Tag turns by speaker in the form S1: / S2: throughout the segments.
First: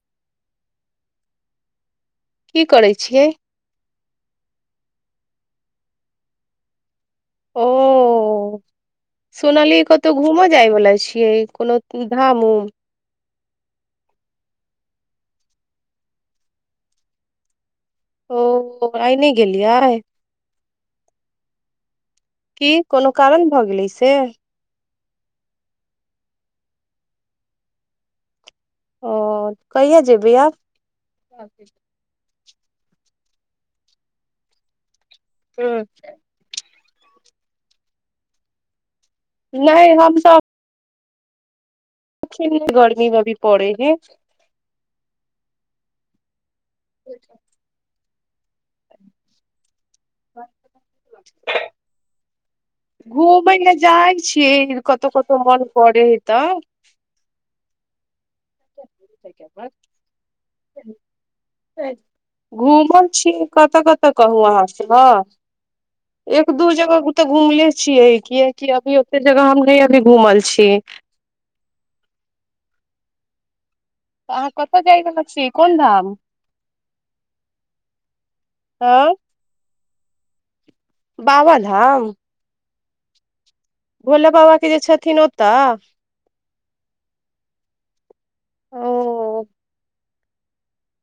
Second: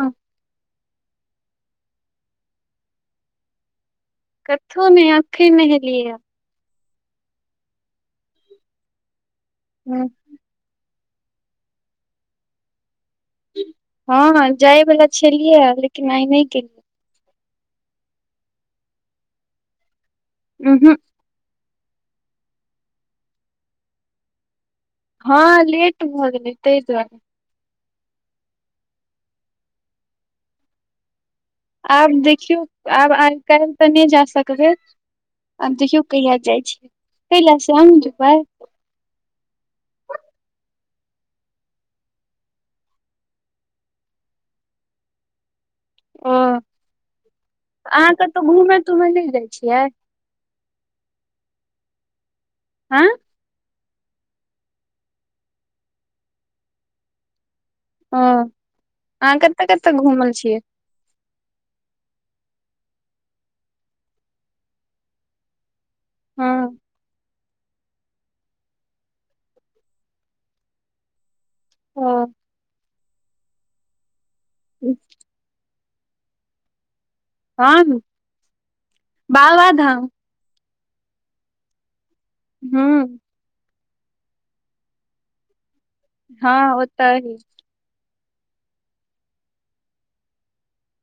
S1: हँ
S2: की करै छियै
S1: कथो नहि अखिन नहेलियै या
S2: ओ सुनलियै कतहु घूमऽ जाइ वला छी के कोनो की धाम उम
S1: हँ जायवला छलियै या लेकिन आइ नहि गेलियै
S2: ओ आइ नहि गेलियै
S1: उँ हूँ
S2: की कोनो कारण भऽ गेलै से
S1: हँ लेट भऽ गेलै ताहि दुआरे
S2: ओ कहिया जेबै आब [unintelligible]
S1: -खियौ आब आइ काल्हि तऽ नहि जा सकबै आब
S2: हूं
S1: देखियौ कहिया जाइ छी कै लऽ से अहुँ जेबै
S2: नहि हमसब [unintelligible]
S1: ह
S2: [inaudible]
S1: अहाँ के तो घूमे तूमे नहि जाय छियै
S2: [inaudible]
S1: हँ
S2: [unintelligible] जाइ छियै कतहु कतहु मन करे है तऽ
S1: ह अहाँ कतऽ कतऽ घुमल छियै
S2: घूमल छी कतय कतय कहू अहाँसँ
S1: हँ
S2: एक दू जगह क तऽ घूमले छियै कियकि अभी ओते जगह हम नहि अभी घुमल छी
S1: हँ
S2: तऽ अहाँ कतय जाय रहल छी कोन धाम
S1: हम बाबाधाम
S2: बाबा धाम
S1: ह्म
S2: भोला बाबाक के जे छथिन ओतऽ
S1: हँ ओतहि
S2: ओ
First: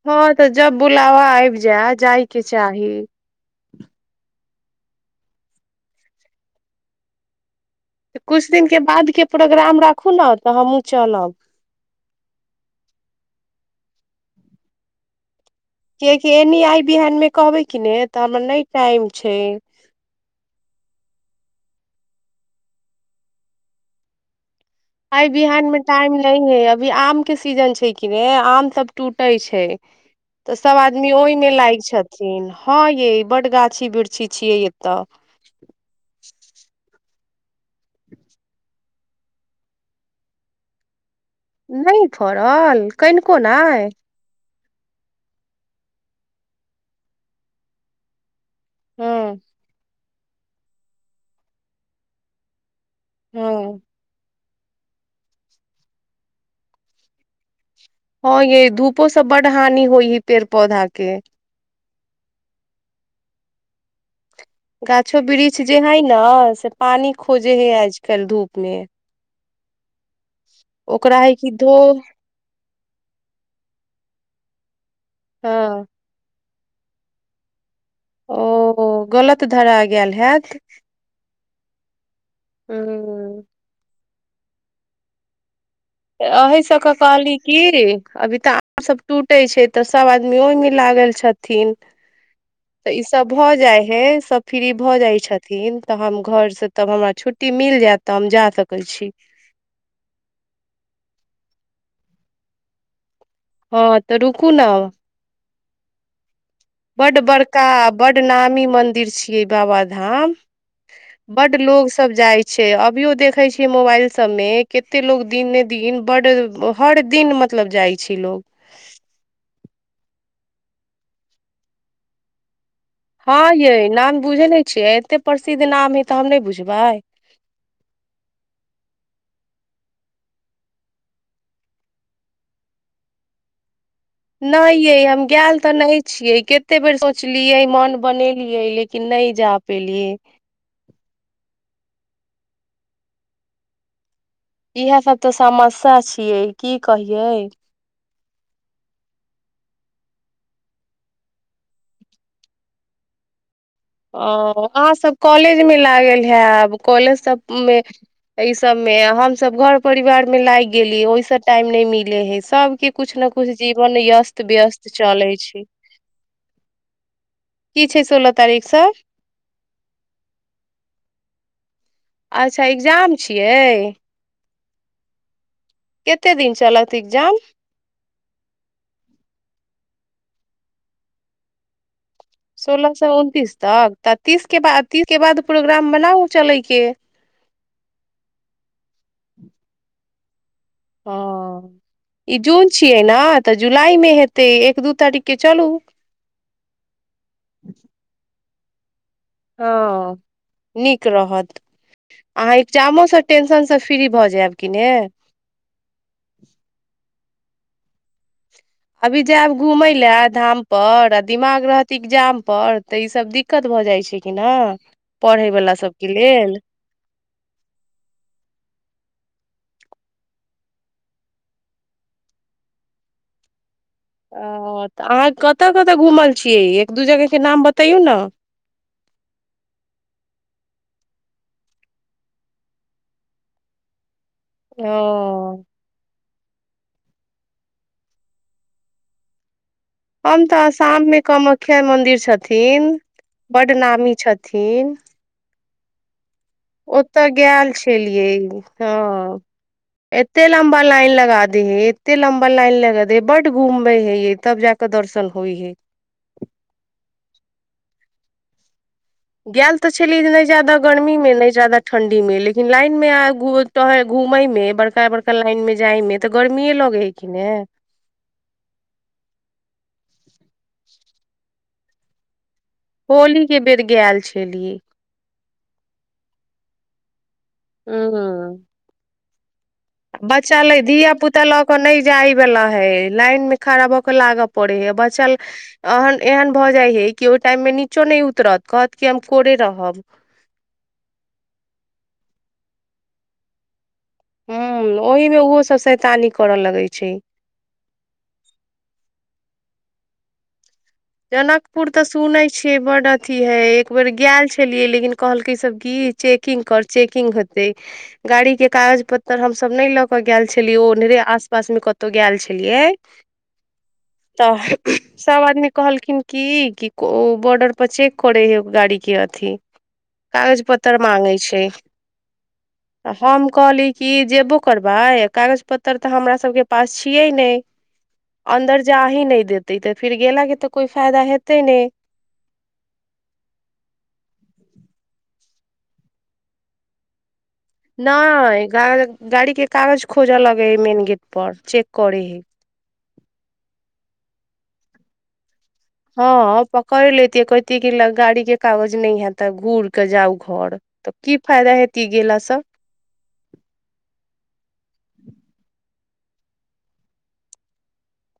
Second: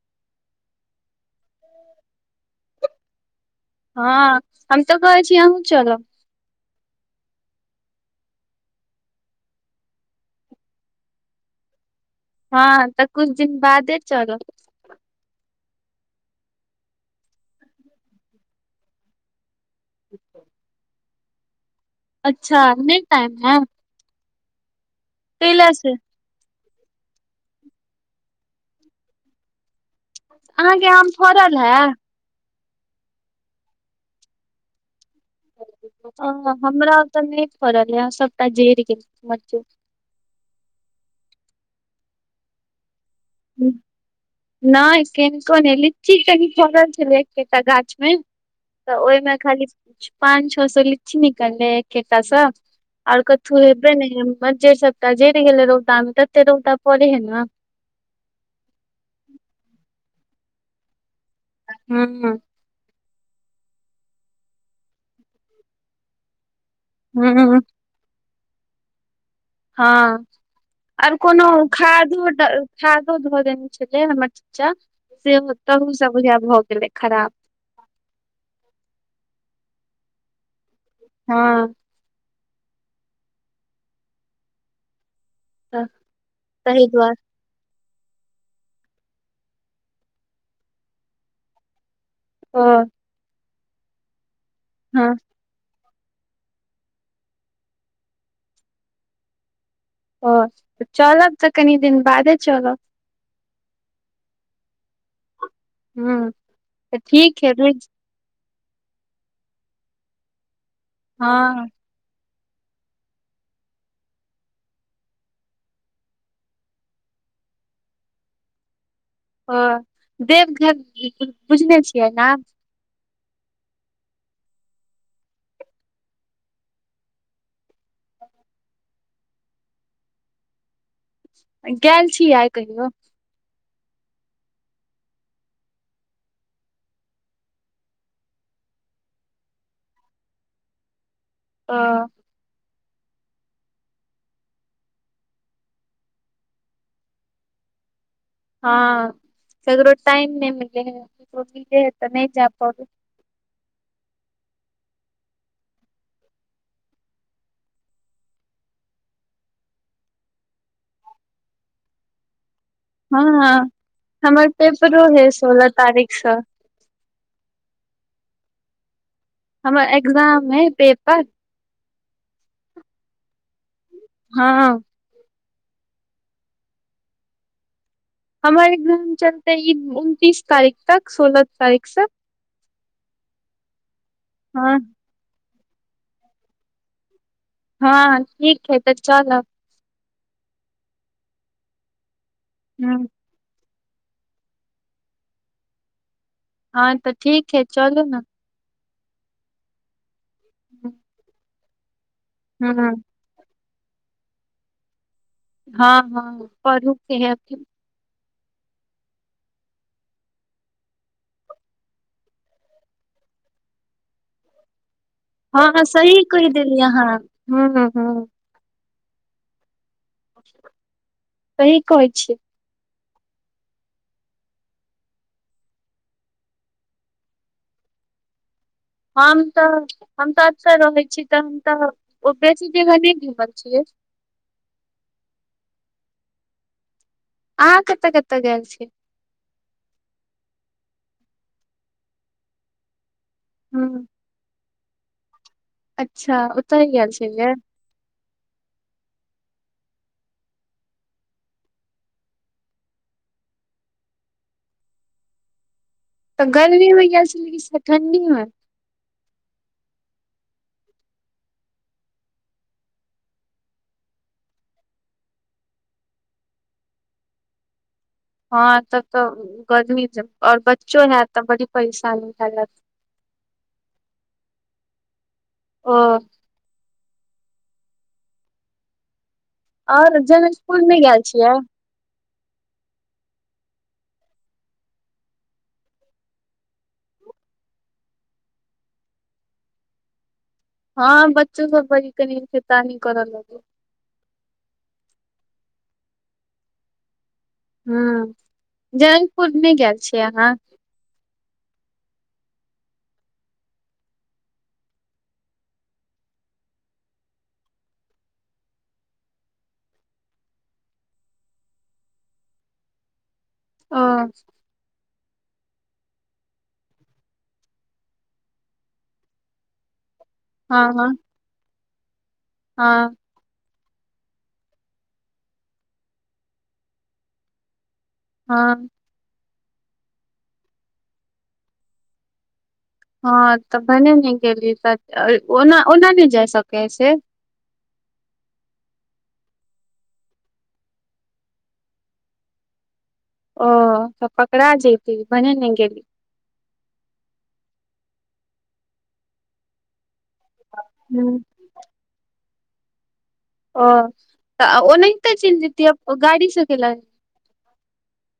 S2: हँ तऽ जब बुलाबा आबि जाय जायके चाही
S1: हँ हम तऽ कहै छी आहूँ चलब
S2: तऽ किछु दिनके बादके प्रोग्राम राखू ने तऽ हमहूँ चलब
S1: हँ तऽ कुछ दिन बादे चलब
S2: कियकि एनी आइ बिहान मे कहबै कि ने तऽ हमर नहि टाइम छै
S1: अच्छा नहि टाइम है
S2: आइ बिहान
S1: कैला
S2: मे
S1: से
S2: टाइम नहि है अभी आम के सीजन छै कि ने आम सब टूटै छै तऽ सब
S1: अहाँके आम
S2: आदमी ओहिमे
S1: फड़ल है
S2: लागि छथिन हँ ये बड गाछी वृक्षी छियै एतऽ
S1: अ हमरा तऽ नहि फड़ल यऽ सबटा जरि गेल मजजूर
S2: नहि फड़ल कनिकोनहि
S1: नहि केनिको नहि लीची कनि फड़ल छलै एके ता गाछ मे तऽ ओहिमे
S2: हँ
S1: खाली पांच छओ सए लीच निकलै एकेटा स आओर कथु
S2: हँ
S1: हेब ने मज्जर सबटा जरि गेलै रौदा मे तते रौदा पड़े हे ने
S2: हँ यै धूपो से बड हानि होइ हय पेड़ पौधा के
S1: हँ
S2: गाछो वृक्ष जे हइ ने से पानि खोजे
S1: हूँ
S2: है आजकल धूप मे
S1: हँ आर
S2: ओकरा है
S1: कोनो
S2: कि धो
S1: खादो खादो धऽ देने छलै हमर चचा सेहो
S2: हँ
S1: तहु से बुझाय यै भऽ गेलै खराब
S2: ओ गलत धरा गेल हैत
S1: हँ
S2: ह
S1: तऽ ताहि
S2: अहिसक
S1: दुआरे
S2: कहली कि अभी तऽ आम सभ टूटे छै तऽ सभ आदमी ओहिमे लागल छथिन
S1: ओ
S2: तऽ ई सब भऽ जाइ है सब फ्री भऽ
S1: हँ
S2: जाइ छथिन तऽ हम घर से तब हमरा छुट्टी मिल जायत तऽ हम जा सकै छी
S1: ओ चलब तऽ कनि दिन बादे चलब
S2: हँ तऽ रुकू ने
S1: हँ
S2: बड बड़का बड नामी मंदिर छियै बाबाधाम बड
S1: हँ
S2: लोग सब जाइ छै अभियो देखैत छियै मोबाइल सभमे कतेक लोको दिनने ने दिन बड्ड हर दिन मतलब जाइ छै लोको
S1: ओ देवघर बुझने छियै नाम
S2: हँ यै नाम बुझै नहि छियै एते प्रसिद्ध नाम है तऽ हम नहि बुझबै
S1: गेल छियै कहियो
S2: नहि यै हम गैल तऽ नहि छियै कतेक बेर सोचलियै मन बनेलियै लेकिन नहि जा पेलियै
S1: ओ
S2: इहै सब तऽ समस्या छियै की कहियै
S1: हँ ककरो टाइम नहि मिलै हइ ककरो मिले ह तऽ नहि जा पबै
S2: ओ अहाँसभ कॉलेजमे लागल हैब कॉलेजसभमे एहिसभमे हमसभ घर परिवारमे लागि गेली ओहिसँ टाइम नहि मिलै हइ सभ के कुछ
S1: हँ
S2: ने कुछ जीवन व्यस्त
S1: हमर
S2: व्यस्त
S1: पेपरो है
S2: चलै छै
S1: सोलह तारीख सँ
S2: की छै सोलह तारीख सँ
S1: हमर एग्जाम नै पेपर
S2: अच्छा एग्जाम छियै
S1: हँ
S2: कते दिन चलत एकग्जाम
S1: हमर एक्जाम चलतेै इ उनतीस तारीख तक सोलह तारीख से
S2: सोलह सए उनतीस तक तऽ तीस के
S1: हँ
S2: तीस के बाद प्रोग्राम बनाउ चलैके
S1: हँ ठीक हइ तऽ चलब
S2: इ जून
S1: ह
S2: छियै ना जुलाई मे हेतै एक दू तारीख के चलू
S1: हँ तऽ ठीक हइ चलू न
S2: हँ नीक रहत अहाँ
S1: ह
S2: एग्जामो स टेंशन स फ्री भऽ जायब की ने
S1: हँ हँ पढ़ू के हेथिन
S2: अभी जायब घूमै लाए धामपर आ दिमाग रहत इग्जामपर तऽ ईसभ दिक्कत भऽ जाइ छै की न
S1: हँ सही कहि देली अहाँ ह ह सही कहै छियै
S2: ओ तऽ अहाँ कतय कतय घूमल छियै एक दू जगहके नाम बतैयौ ने
S1: हम तऽ हम तऽ एतय रहै छी तऽ हम तऽ ओ बेसी जगह नहि घूमल छियै
S2: ओ
S1: अहाँ कतय कतय गेल छी
S2: हम तऽ आसाममे कामाख्या मन्दिर छथिन बड
S1: ह
S2: नामी छथिन
S1: अच्छा ओतऽ ही गेल
S2: ओतय
S1: छलियै
S2: गेल छलियै हँ एते लम्बा लाइन लगा दे हे एते लम्बा लाइन लगा दे हे बड्ड घुमबै हे ये तब जा कऽ दर्शन होइ हे
S1: तऽ गर्मी मे गेल छलियै कि ठंडी मे
S2: गेल तऽ छली जे नहि ज्यादा गर्मीमे नहि ज्यादा ठण्ढीमे लेकिन लाइनमे आ टह घूमयमे बड़का बड़का लाइनमे जायमे तऽ गर्मिए लगै हेकिन हे
S1: हँ तब तऽ गर्मी आओर बच्चो हैत तऽ बड़ी परैेशानी भैल हैत
S2: होली के बेर गैल छलियै
S1: ओ
S2: ह्म
S1: और जहन
S2: बच्चा ले
S1: स्कुल नहि
S2: धिया
S1: गेल
S2: पुता
S1: छियै
S2: लऽ के नहि जाइ वला हे लाइन मे खड़ा भऽ के लागऽ पड़े हे बच्चा एहन भऽ जाय हे कि ओहि टाइम मे नीचो नहि उतरत कहत कि हम कोरे रहब
S1: हँ बच्चोसभ बड़ी कनि फेतानीऐ करय लगल
S2: ह्म ओहीमे ओहोसभ सैतानी करय लगै छै
S1: ह जनकपुरमे गेल छियै अहाँ
S2: जनकपुर तऽ सुनै छियै बड्ड अथि हइ एक बेर गल छलियै लेकिन कहलकै सभ की चेकिंग कर चेकिंग हेतै गाड़ीके कागज पत्तर हमसभ नहि लऽ कऽ गेल छलियै ओ ओन्हरे आस पासमे कतहु गेल छलियै
S1: ओ
S2: तऽ सब आदमी कहलखिन की कि ओ बॉर्डर पर चेक करै है गाड़ी के अथि कागज
S1: हँ
S2: पतत्र
S1: हँ
S2: माँंगे छै
S1: हँ
S2: हम कहली क जेबो करबै कागज पत्तर तऽ हमरा सबके पास छियै ने अन्दर
S1: हँ
S2: जा ही नहि देत तऽ तऽ फिर गेला तऽ कोइ फायदा हेतै नहि
S1: हँ तऽ भने नहि गेली तऽ ओना ओना नहि जाइ सके है से
S2: नहि गाड़ गाड़ी के कागज खोजऽ लगे हइ मेन गेट पर चेक करे हइ
S1: ओ तऽ पकड़ा जती भने ने
S2: [unintelligible] केलक गाड़ी के कागज नहि है तऽ घूर के जाउ घर तऽ की
S1: हूँ
S2: फायदा हेतै गेलासँ
S1: ओ तऽ ओनाहिते चलि जतियै गाड़ी स कैलाए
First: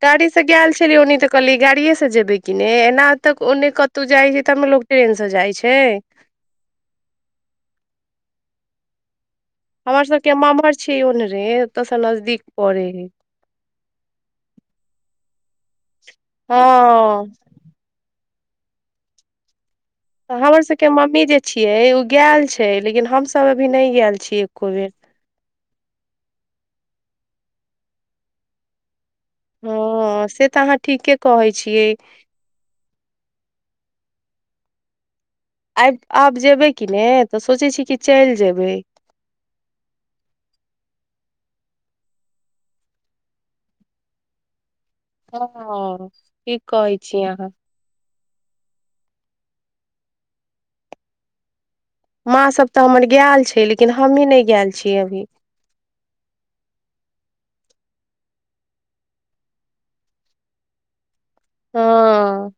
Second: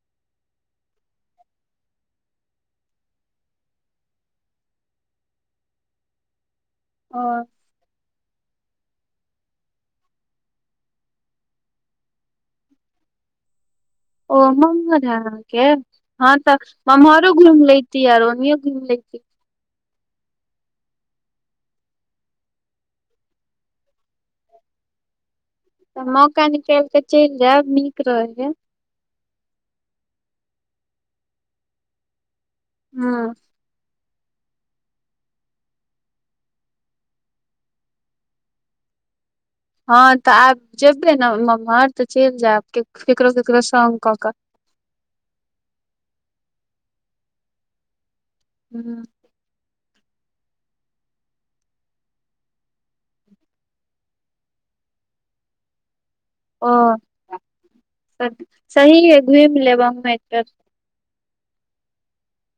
S2: गाड़ीसँ गेल छलियै ओन्नी तऽ कहलियै गाड़िएसँ जेबै की ने एना तक ओन्ने कतहु जाइ छै तब न लोक ट्रेनसँ जाइ छै
S1: आ
S2: हमर सभके मम्हर छियै ओनरे ओतयसँ नजदीक पड़ै हइ
S1: ओ मम्महर है अहाँके हँ तऽ
S2: हँ
S1: मम्महरो घूम लैती आरो उऐं घूम लैती
S2: तऽ हमर सभके मम्मी जे छियै ओ गैल छै लेकिन हमसभ अभी नहि गैल छियै एक्को बेर
S1: तऽ मौका निकालि कऽ चलि जायब नीक रहैए
S2: हँ से तऽ अहाँ ठीके कहै छियै
S1: हँ
S2: आइ आब जेयबै कि ने तऽ सोचै छियै की चलि जेयबै
S1: हँ तऽ आब जेबै ने मम्हर तऽ चलि जायब ककरो ककरो सङ्ग कऽ कऽ
S2: हँ-अ ठीक कहै छी अहाँ
S1: हूँ
S2: माँ सभ तऽ हमर गैल छै लेकिन हमहीँ नहि गैल छियै अभी
S1: ओ सही हइ घूमि लेब अहाँ एक बेर
S2: हँ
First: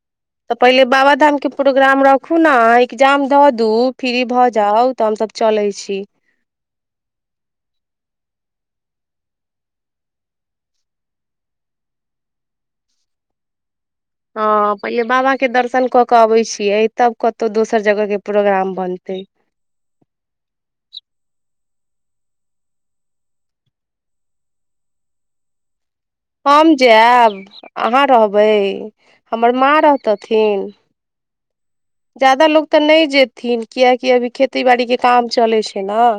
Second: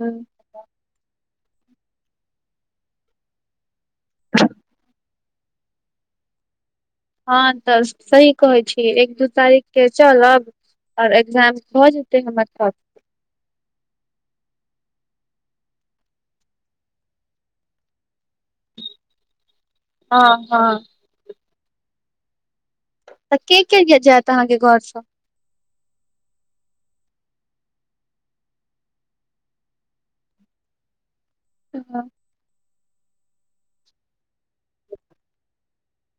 S1: हूँ
S2: तऽ पहिले बाबा धाम के प्रोग्राम राखु ने एग्जाम द दू फ्री भऽ जाउ तऽ हम तऽ चलै छी
S1: हँ तऽ सही कहै छी एक दू तारीखके चलब आओर एग्जाम भऽ जेतै हमर तहन
S2: हँ पहिले बाबा के दर्शन कऽ केऽ अबै छियै, तब कतहु दोसर जगहके प्रोग्राम बनते
S1: हँ हँ तऽ के के जे जायत अहाँके घरसँ
S2: हम जैब, अहाँ रहबै, हमर माँ रहतथिन जादा लोक तऽ नय जेथिन कियकि अभी खेती बाड़ी के काम चलै छै न।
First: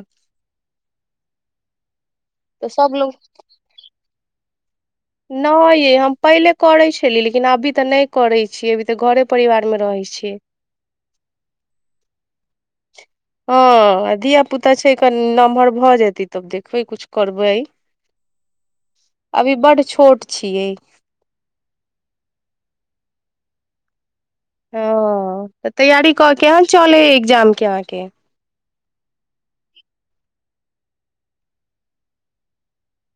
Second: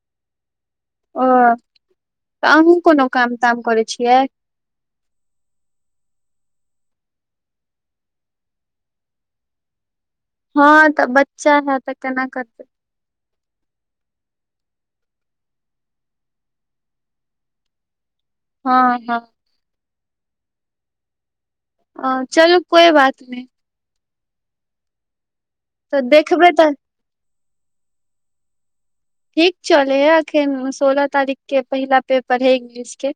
S1: ओ, तऽ अहूँ कोनो काम ताम करै छियै?
S2: नहि यइ हम पहिले करैत छलियै लेकिन अभी तऽ नहि करैत छीियै अभी तऽ घरे परिवारमे रहैत छी
S1: हँ तऽ बच्चा है तऽ केना करबे
S2: हँ धियापुता छै क नमहर भऽ जतै तब देखबै कछु करबै
S1: हँ हँ
S2: अभी बड छोट छियै
S1: अ चलु कोइ बात नय
S2: [inaudible] तऽ
S1: तऽ
S2: तैयारी कऽ
S1: देखबै
S2: केहेन
S1: तऽ
S2: चले एग्जाम क्यके
S1: ठीक चलै है अखन सोलह तारीख के पहिला पेपर है, इंग्लिश के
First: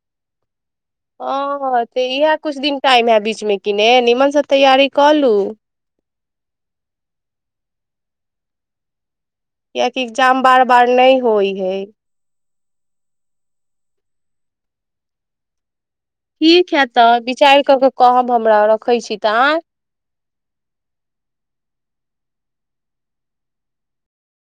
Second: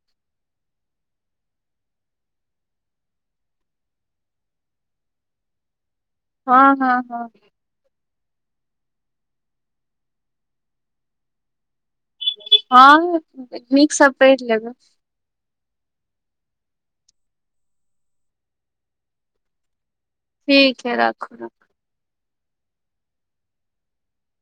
S2: हँ तऽ इएह किछु दिन टाइम हए बीच मे कि ने नीमन स तैयारी कऽ लू
S1: हँ हँ हँ
S2: कियकि एग्जाम बार-बार नय होइ हे।
S1: हँऽ, नीक स पऽढ़ लेबै।
S2: ठीक हए तऽ विचार कऽ कऽ कहब हमरा रखैत छी तऽ आय
S1: ठीक है राखू-राखू।